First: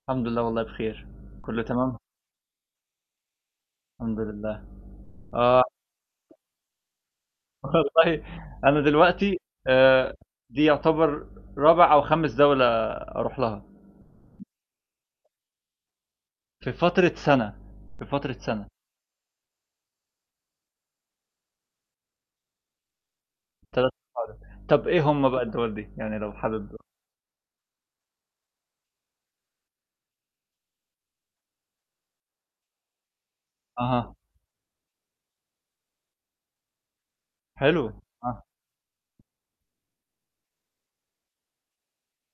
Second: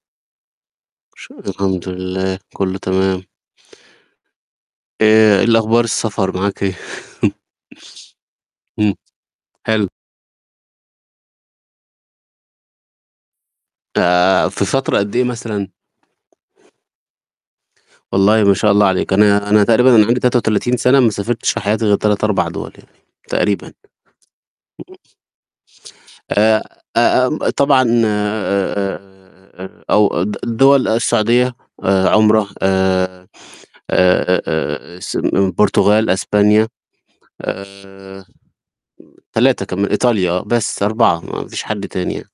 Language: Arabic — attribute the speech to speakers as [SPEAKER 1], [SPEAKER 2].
[SPEAKER 1] الحمدلله والله بخير،
[SPEAKER 2] الش
[SPEAKER 1] كلّه
[SPEAKER 2] الحمد
[SPEAKER 1] تمام؟
[SPEAKER 2] لله، كلّه تمام.
[SPEAKER 1] الحمدلله،
[SPEAKER 2] آآ إيه
[SPEAKER 1] آه.
[SPEAKER 2] الأخبار، السفر معاك إيه؟
[SPEAKER 1] والله أنا
[SPEAKER 2] امم.
[SPEAKER 1] دلوقتي
[SPEAKER 2] حلو.
[SPEAKER 1] آآ دي يُعتبر رابع، أو خامس دَولة أرُوح لها.
[SPEAKER 2] آآ في فترة قد إيه مثلًا؟
[SPEAKER 1] في فترة سنة، في فترة
[SPEAKER 2] والله ما
[SPEAKER 1] سنة.
[SPEAKER 2] شاء الله عليك، أنا أنا تقريبًا أنا عندي 33 سنة، ما سافرتش في حياتي غير 3، 4 دُوَل يعني، تقريبًا.
[SPEAKER 1] 3 [unintelligible] طَب
[SPEAKER 2] [unintelligible]
[SPEAKER 1] إيه هُم بقى الدَول دي، يعني لو
[SPEAKER 2] آآ
[SPEAKER 1] حابب؟
[SPEAKER 2] آمم، طبعًا آآ أو د دَول السعودية آآ عُمرَة آآ
[SPEAKER 1] أها.
[SPEAKER 2] آآ آآ السن البرتغال، إسبانيا،
[SPEAKER 1] حلوة،
[SPEAKER 2] آآ
[SPEAKER 1] آه.
[SPEAKER 2] 3 كما إيطاليا آه، بس 4، ما فيش حد تاني ي